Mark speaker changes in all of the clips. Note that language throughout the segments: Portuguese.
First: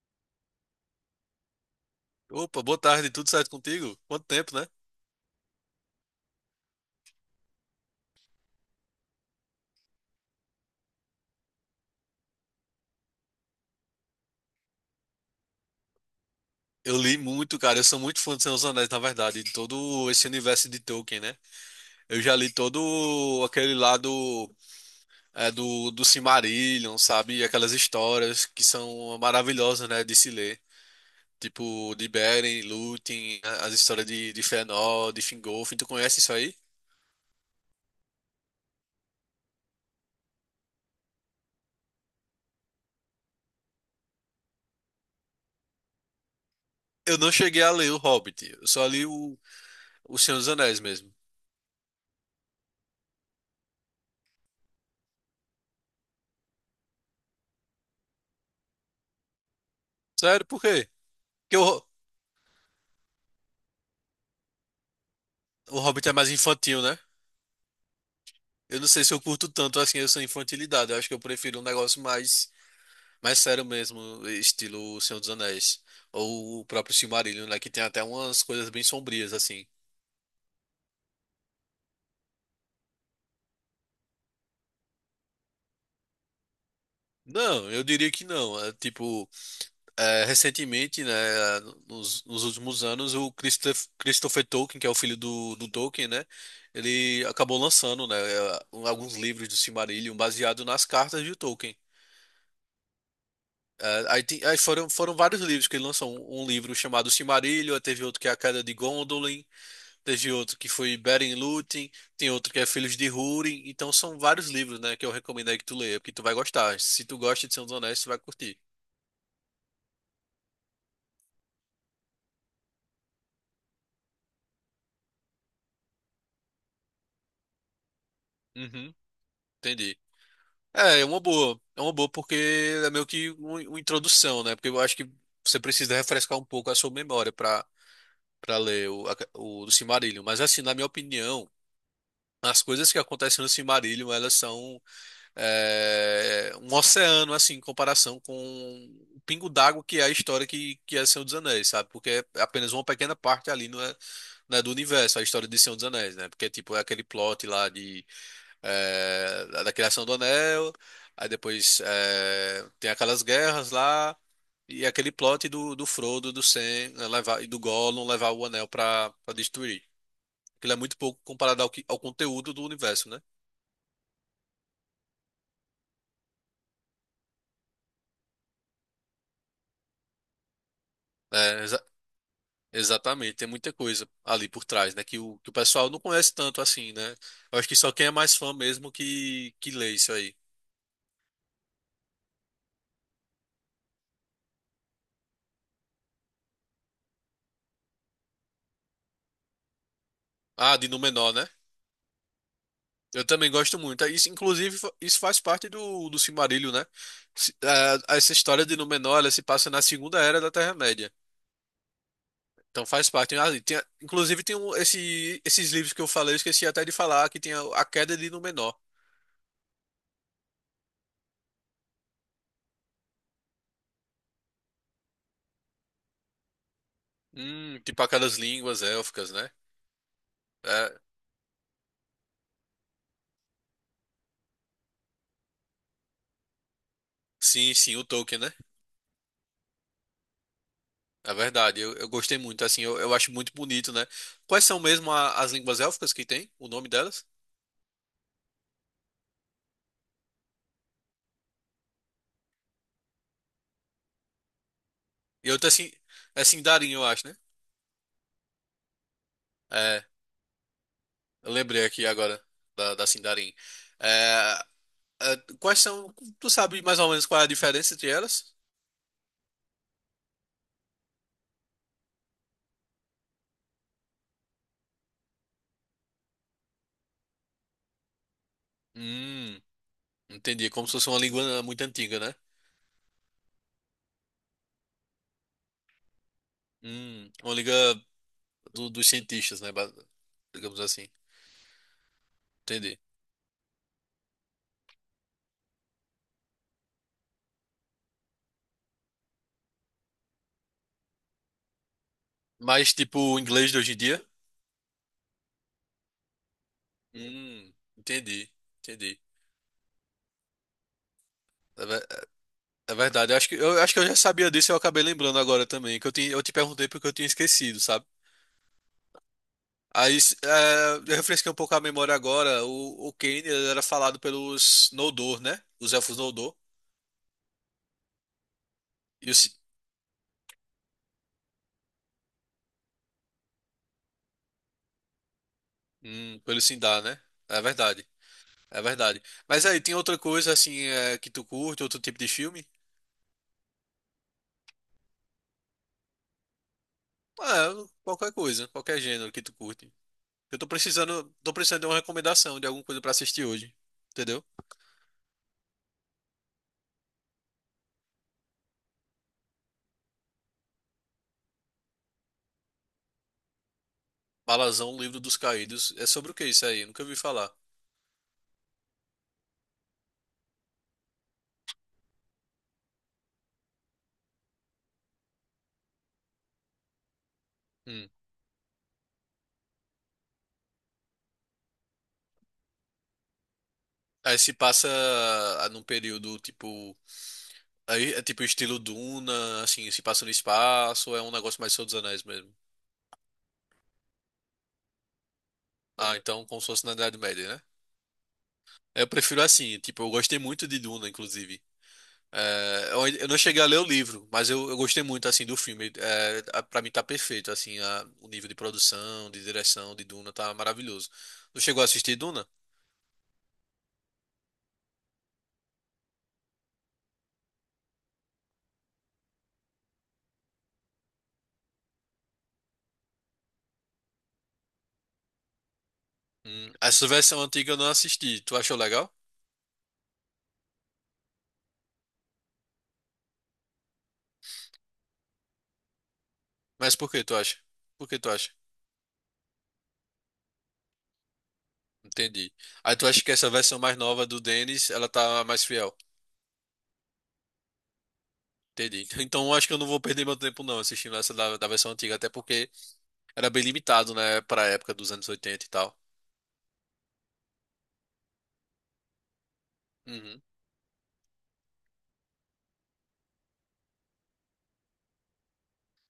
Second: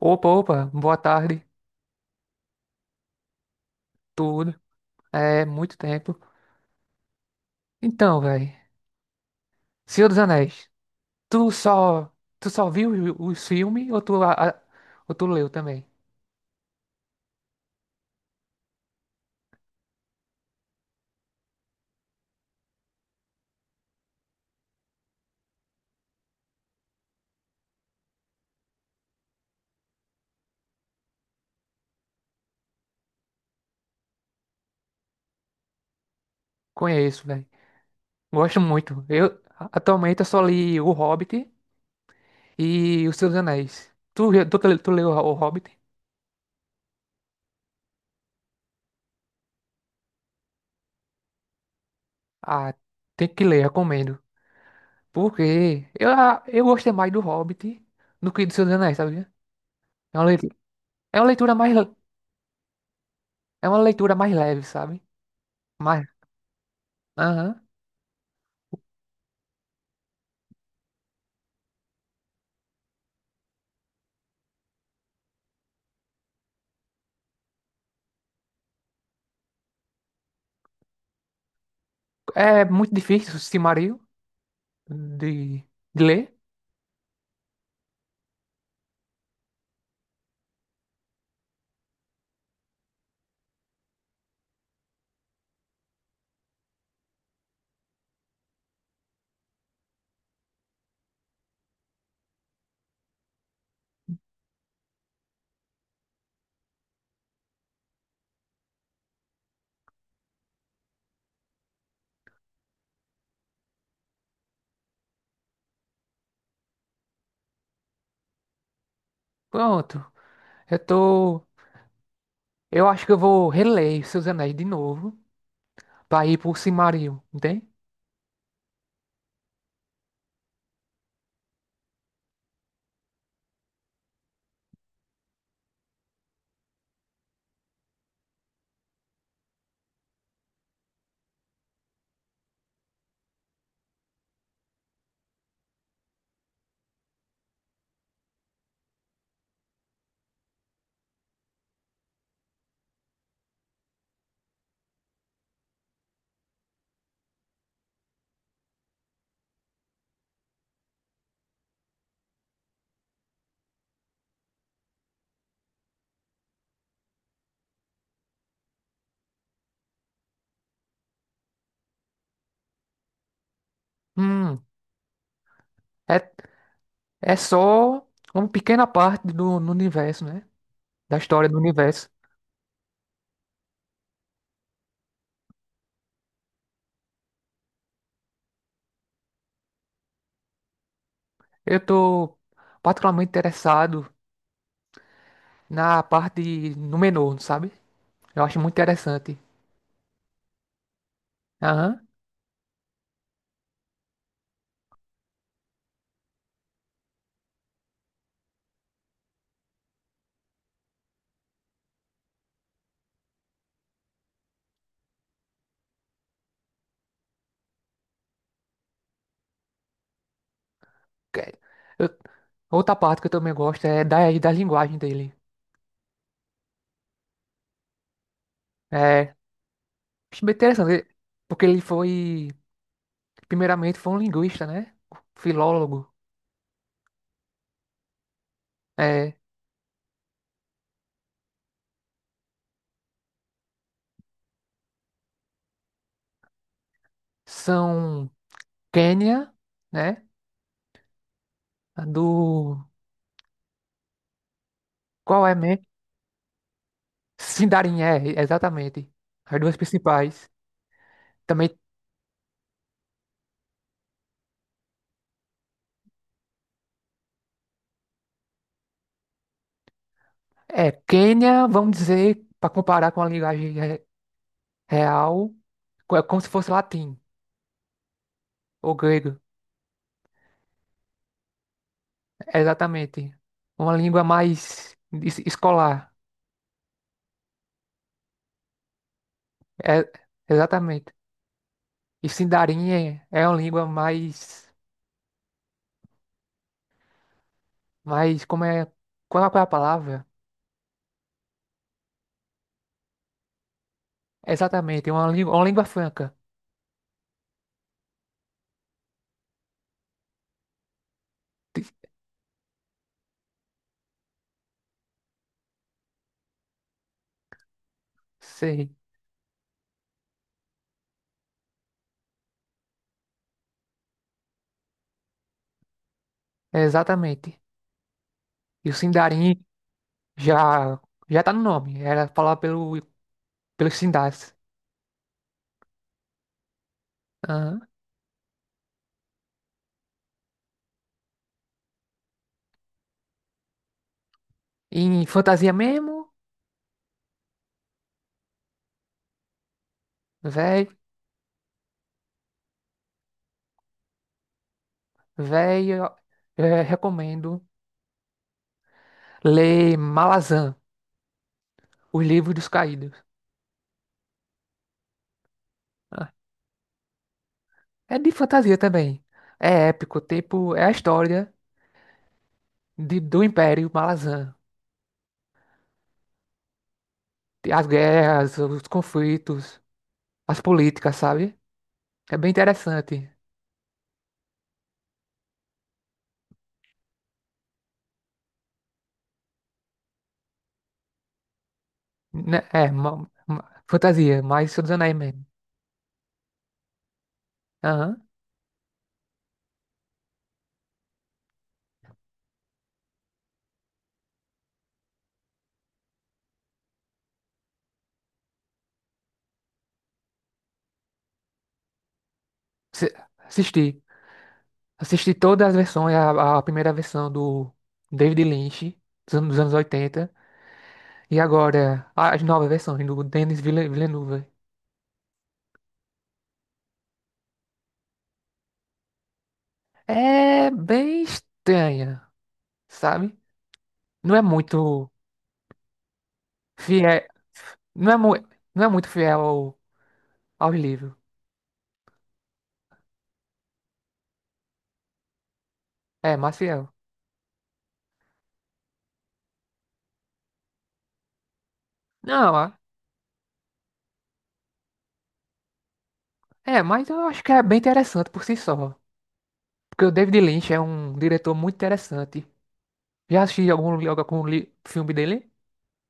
Speaker 1: Opa, opa, boa tarde,
Speaker 2: Opa, boa tarde, tudo certo contigo? Quanto tempo,
Speaker 1: tudo.
Speaker 2: né?
Speaker 1: É muito tempo. Então, velho, Senhor dos Anéis, tu só, tu só viu os filmes ou tu leu também?
Speaker 2: Eu li muito, cara. Eu sou muito fã de Senhor dos Anéis, na verdade, de todo esse universo de Tolkien, né? Eu já li todo aquele lado do Silmarillion, sabe? Aquelas histórias que são maravilhosas, né? De se ler. Tipo, de Beren, Lúthien, as histórias de Fëanor, de Fingolfin. Tu conhece isso aí?
Speaker 1: Conheço, velho. Gosto muito. Eu atualmente eu só li O Hobbit e os Senhor dos Anéis. Tu leu O Hobbit?
Speaker 2: Eu não cheguei a ler o Hobbit. Eu só li o Senhor dos Anéis mesmo.
Speaker 1: Ah, tem que ler, recomendo. Porque eu gostei mais do Hobbit do que do Senhor dos Anéis, sabia? É uma
Speaker 2: Sério,
Speaker 1: leitura,
Speaker 2: por quê?
Speaker 1: é uma leitura
Speaker 2: Porque o,
Speaker 1: mais,
Speaker 2: Ho-
Speaker 1: le- é uma leitura mais leve, sabe?
Speaker 2: o
Speaker 1: Mais,
Speaker 2: Hobbit é mais infantil, né?
Speaker 1: aham.
Speaker 2: Eu não sei se eu curto tanto assim essa infantilidade. Eu acho que eu prefiro um negócio mais sério mesmo, estilo Senhor dos Anéis. Ou o próprio Silmarillion, né? Que tem até umas coisas bem sombrias, assim.
Speaker 1: É muito difícil o Silmarillion de, de ler.
Speaker 2: Não, eu diria que não. É, tipo, é, recentemente, né? Nos últimos anos, o Christopher Tolkien, que é o filho do Tolkien, né? Ele acabou lançando, né? Alguns livros do Silmarillion baseado nas cartas de Tolkien. É, aí, tem- aí foram, foram vários livros que ele lançou. Um livro chamado Silmarillion, aí teve outro que é A Queda de Gondolin, teve outro que foi Beren e Lúthien, tem outro que é Filhos de Húrin. Então são vários livros, né, que eu recomendo aí que tu leia, porque tu vai gostar. Se tu gosta de Senhor dos Anéis, tu vai curtir.
Speaker 1: Pronto, eu tô. Eu acho que eu vou reler Seus Anéis de novo pra ir pro Silmarillion, entende?
Speaker 2: Uhum, entendi. É, é uma boa. É uma boa porque é meio que uma introdução, né? Porque eu acho que você precisa refrescar um pouco a sua memória para para ler o, a- o, do Silmarillion. Mas assim, na minha opinião, as coisas que acontecem no Silmarillion, elas são um oceano, assim, em comparação com o pingo d'água que é a história que é Senhor dos Anéis, sabe? Porque é apenas uma pequena parte ali, não é do universo, é a história de Senhor dos Anéis, né? Porque, tipo, é aquele plot lá de, é, da criação do Anel, aí depois é, tem aquelas guerras lá, e é aquele plot do Frodo, do Sam, né, levar, e do Gollum levar o Anel pra destruir. Aquilo é muito pouco comparado ao conteúdo do universo, né?
Speaker 1: Hum, é, é só uma pequena parte do no universo, né? Da história do
Speaker 2: É, exa-
Speaker 1: universo.
Speaker 2: Exatamente, tem muita coisa ali por trás, né? Que o pessoal não conhece tanto assim, né? Eu acho que só quem é mais fã mesmo que lê isso aí.
Speaker 1: Eu tô particularmente interessado na parte de Númenor, sabe? Eu acho muito interessante.
Speaker 2: Ah, de Númenor, né?
Speaker 1: Aham.
Speaker 2: Eu também gosto muito. É, isso, inclusive, isso faz parte do Silmarillion, né? Essa história de Númenor, ela se passa na Segunda Era da Terra-média. Então faz parte. Ah, e tem, inclusive, tem esses livros que eu falei, eu esqueci até de falar, que tem a Queda de Númenor.
Speaker 1: Que- eu- Outra parte que eu também gosto é da linguagem dele.
Speaker 2: Tipo aquelas línguas élficas,
Speaker 1: É.
Speaker 2: né?
Speaker 1: Acho bem
Speaker 2: É,
Speaker 1: interessante, porque ele foi, primeiramente, foi um linguista, né? Filólogo.
Speaker 2: sim, sim, o Tolkien, né?
Speaker 1: É,
Speaker 2: É verdade, eu gostei muito, assim, eu acho muito bonito, né? Quais são mesmo as línguas élficas que tem, o nome delas?
Speaker 1: são Quênia, né? A Do. Qual
Speaker 2: E
Speaker 1: é
Speaker 2: outra,
Speaker 1: mesmo?
Speaker 2: assim, é Sindarin, eu acho, né?
Speaker 1: Sindarin, é, exatamente. As duas
Speaker 2: É,
Speaker 1: principais.
Speaker 2: eu
Speaker 1: Também
Speaker 2: lembrei aqui agora da Sindarin. É, é, quais são, tu sabe mais ou menos qual é a diferença entre elas?
Speaker 1: é Quênia, vamos dizer, para comparar com a linguagem real, é como se fosse latim ou grego.
Speaker 2: Hum, entendi, como se fosse uma língua muito antiga, né?
Speaker 1: Exatamente. Uma língua mais escolar.
Speaker 2: Uma língua dos cientistas, né?
Speaker 1: É,
Speaker 2: Digamos assim,
Speaker 1: exatamente. E Sindarin
Speaker 2: entendi.
Speaker 1: é uma língua mais. Mas como é. Qual é a palavra?
Speaker 2: Mas, tipo, o inglês de hoje em dia?
Speaker 1: Exatamente, é uma língua franca.
Speaker 2: Hum, entendi, entendi.
Speaker 1: Ti-
Speaker 2: É verdade, eu acho acho que eu já sabia disso e eu acabei lembrando agora também, eu te perguntei porque eu tinha esquecido, sabe?
Speaker 1: Sei,
Speaker 2: Aí eu refresquei um pouco a memória agora, o Kane ele era falado pelos Noldor, né? Os elfos Noldor
Speaker 1: é exatamente. E o
Speaker 2: e os,
Speaker 1: Sindarin já, já tá no nome, era falado pelos Sindars.
Speaker 2: pelo Sindar, né? É
Speaker 1: Aham.
Speaker 2: verdade, é verdade. Mas aí, tem outra coisa assim que tu curte, outro tipo de filme?
Speaker 1: E em fantasia mesmo,
Speaker 2: Ah, qualquer coisa, qualquer gênero que tu curte. Eu tô
Speaker 1: velho,
Speaker 2: tô precisando de uma recomendação de alguma coisa pra assistir hoje, entendeu?
Speaker 1: velho, recomendo ler Malazan, Os Livros dos Caídos.
Speaker 2: Balazão, Livro dos Caídos, é
Speaker 1: Ah,
Speaker 2: sobre o que isso aí? Eu nunca ouvi falar.
Speaker 1: é de fantasia também. É épico, tipo, é a história do Império Malazan. As
Speaker 2: Hum.
Speaker 1: guerras, os conflitos, as políticas, sabe? É bem interessante.
Speaker 2: Aí se passa ah, num período tipo. Aí é tipo estilo Duna, assim, se passa no espaço, ou é um negócio mais Senhor dos Anéis mesmo.
Speaker 1: Né? É, fantasia, mais Senhor dos Anéis mesmo.
Speaker 2: Ah, então como se fosse na Idade Média, né?
Speaker 1: Aham.
Speaker 2: Eu prefiro assim, tipo, eu gostei muito de Duna, inclusive. É, eu não cheguei a ler o livro, mas eu gostei muito, assim, do filme. É, pra mim tá perfeito, assim, o nível de produção, de direção de Duna tá maravilhoso. Tu chegou a assistir Duna?
Speaker 1: Se- Assisti. Assisti todas as versões, a primeira versão do David Lynch, dos anos 80, e agora as novas versões do Denis Villeneuve.
Speaker 2: Essa versão antiga eu não assisti. Tu achou legal?
Speaker 1: É bem estranha, sabe? Não é muito
Speaker 2: Mas por que
Speaker 1: fiel.
Speaker 2: tu acha? Por
Speaker 1: Não é,
Speaker 2: que tu
Speaker 1: mu
Speaker 2: acha?
Speaker 1: não é muito fiel ao livro.
Speaker 2: Entendi. Aí tu acha que essa versão mais nova do Dennis, ela tá mais fiel?
Speaker 1: É, mais fiel.
Speaker 2: Entendi. Então eu acho que eu não vou perder meu tempo não assistindo essa da versão antiga, até
Speaker 1: Não,
Speaker 2: porque era bem limitado, né, pra época dos anos 80 e tal.
Speaker 1: mas eu acho que é bem interessante por si só. Porque o David
Speaker 2: Uhum.
Speaker 1: Lynch é um diretor muito interessante. Já assisti algum filme dele?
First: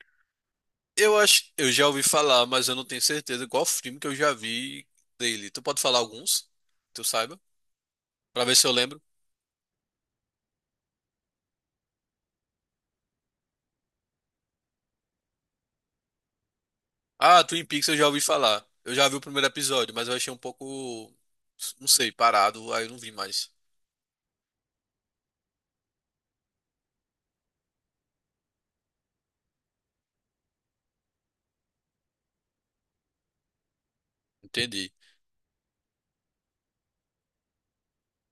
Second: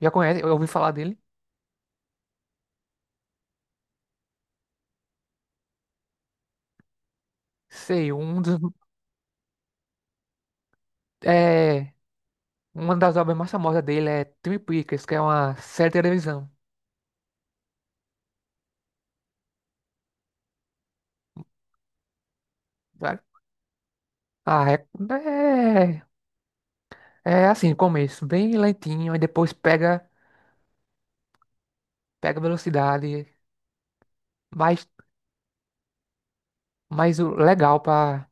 Speaker 1: Já conhece? Eu ouvi falar
Speaker 2: Eu
Speaker 1: dele?
Speaker 2: acho, eu já ouvi falar, mas eu não tenho certeza qual filme que eu já vi dele. Tu pode falar alguns? Que tu saiba?
Speaker 1: Sei,
Speaker 2: Pra ver se eu lembro.
Speaker 1: é, uma das obras mais famosas dele é Twin Peaks, que é uma série de televisão.
Speaker 2: Ah, Twin Peaks eu já ouvi falar. Eu já vi o primeiro episódio, mas eu achei um pouco, não sei, parado, aí eu não vi
Speaker 1: Sabe?
Speaker 2: mais.
Speaker 1: Ah, é, é assim, começo bem lentinho, e depois pega velocidade. Mas,
Speaker 2: Entendi.
Speaker 1: mas o legal pra,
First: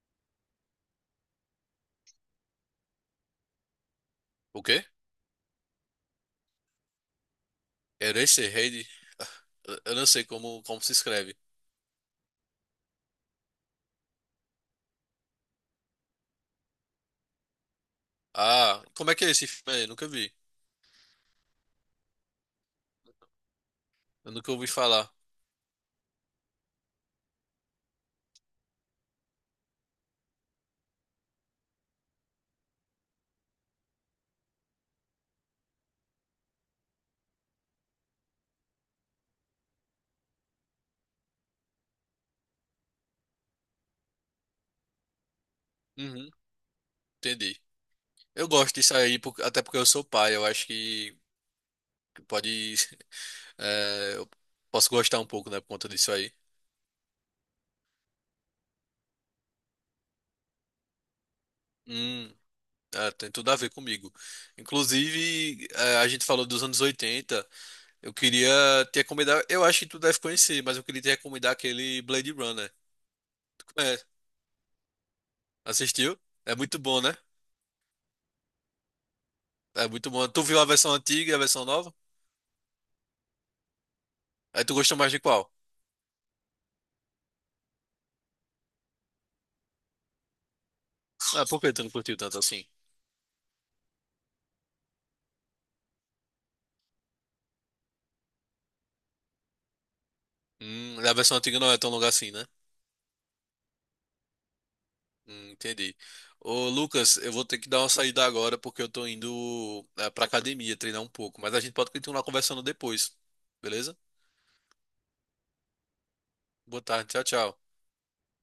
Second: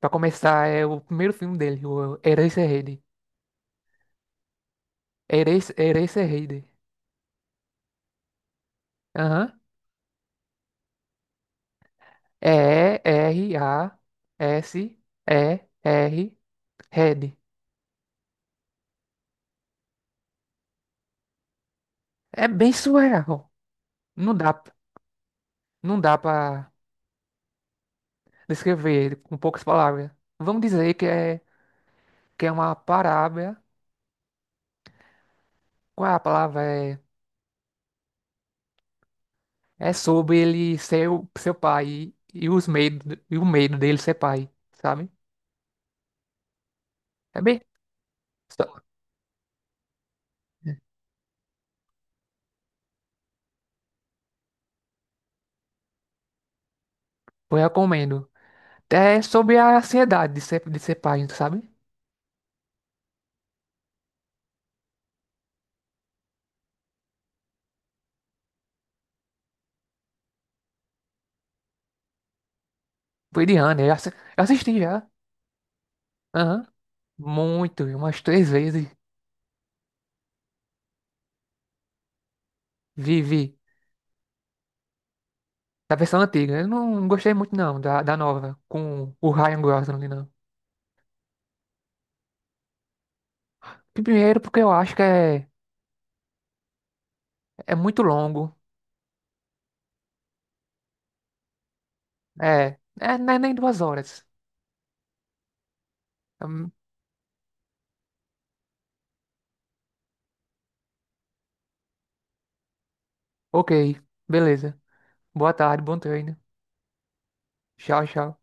Speaker 1: pra começar é o primeiro filme dele, o Eraserhead.
Speaker 2: O quê?
Speaker 1: Eraserhead.
Speaker 2: Eraserhead? Eu não sei como, como se escreve.
Speaker 1: E-R-A-S-E-R, Red.
Speaker 2: Ah, como é que é esse filme aí? Nunca vi.
Speaker 1: É bem surreal.
Speaker 2: Eu
Speaker 1: Não
Speaker 2: nunca
Speaker 1: dá,
Speaker 2: ouvi falar.
Speaker 1: não dá para descrever com poucas palavras. Vamos dizer que é uma parábola. Qual é a palavra? É sobre ele ser seu pai e o medo dele ser pai, sabe?
Speaker 2: Uhum,
Speaker 1: É bem.
Speaker 2: entendi. Eu gosto
Speaker 1: só-
Speaker 2: disso aí, até porque eu sou pai. Eu acho que pode. Eu posso gostar um pouco, né, por conta disso aí.
Speaker 1: Eu recomendo. É sobre a ansiedade de ser pai, sabe?
Speaker 2: Hum, é, tem tudo a ver comigo. Inclusive, a gente falou dos anos 80. Eu queria te recomendar. Eu acho que tu deve conhecer, mas eu queria te recomendar aquele Blade Runner.
Speaker 1: Foi de
Speaker 2: Tu
Speaker 1: Ana, eu
Speaker 2: conhece?
Speaker 1: assi- eu assisti já.
Speaker 2: Assistiu? É
Speaker 1: Aham.
Speaker 2: muito bom, né?
Speaker 1: Muito, umas três vezes.
Speaker 2: É muito bom. Tu viu a versão antiga e a versão nova?
Speaker 1: Vi, vi.
Speaker 2: Aí tu gostou mais de qual?
Speaker 1: Da versão antiga. Eu não gostei muito, não, da nova, com o Ryan Gosling não.
Speaker 2: Ah, por que tu não curtiu tanto assim?
Speaker 1: Primeiro, porque eu acho que é muito longo.
Speaker 2: A versão antiga não é tão longa assim, né?
Speaker 1: É, é, não é nem 2 horas.
Speaker 2: Entendi. Ô,
Speaker 1: Hum,
Speaker 2: Lucas, eu vou ter que dar uma saída agora porque eu tô indo pra academia treinar um pouco, mas a gente pode continuar conversando depois,
Speaker 1: ok,
Speaker 2: beleza?
Speaker 1: beleza. Boa tarde, bom treino.
Speaker 2: Boa tarde, tchau, tchau.
Speaker 1: Tchau, tchau.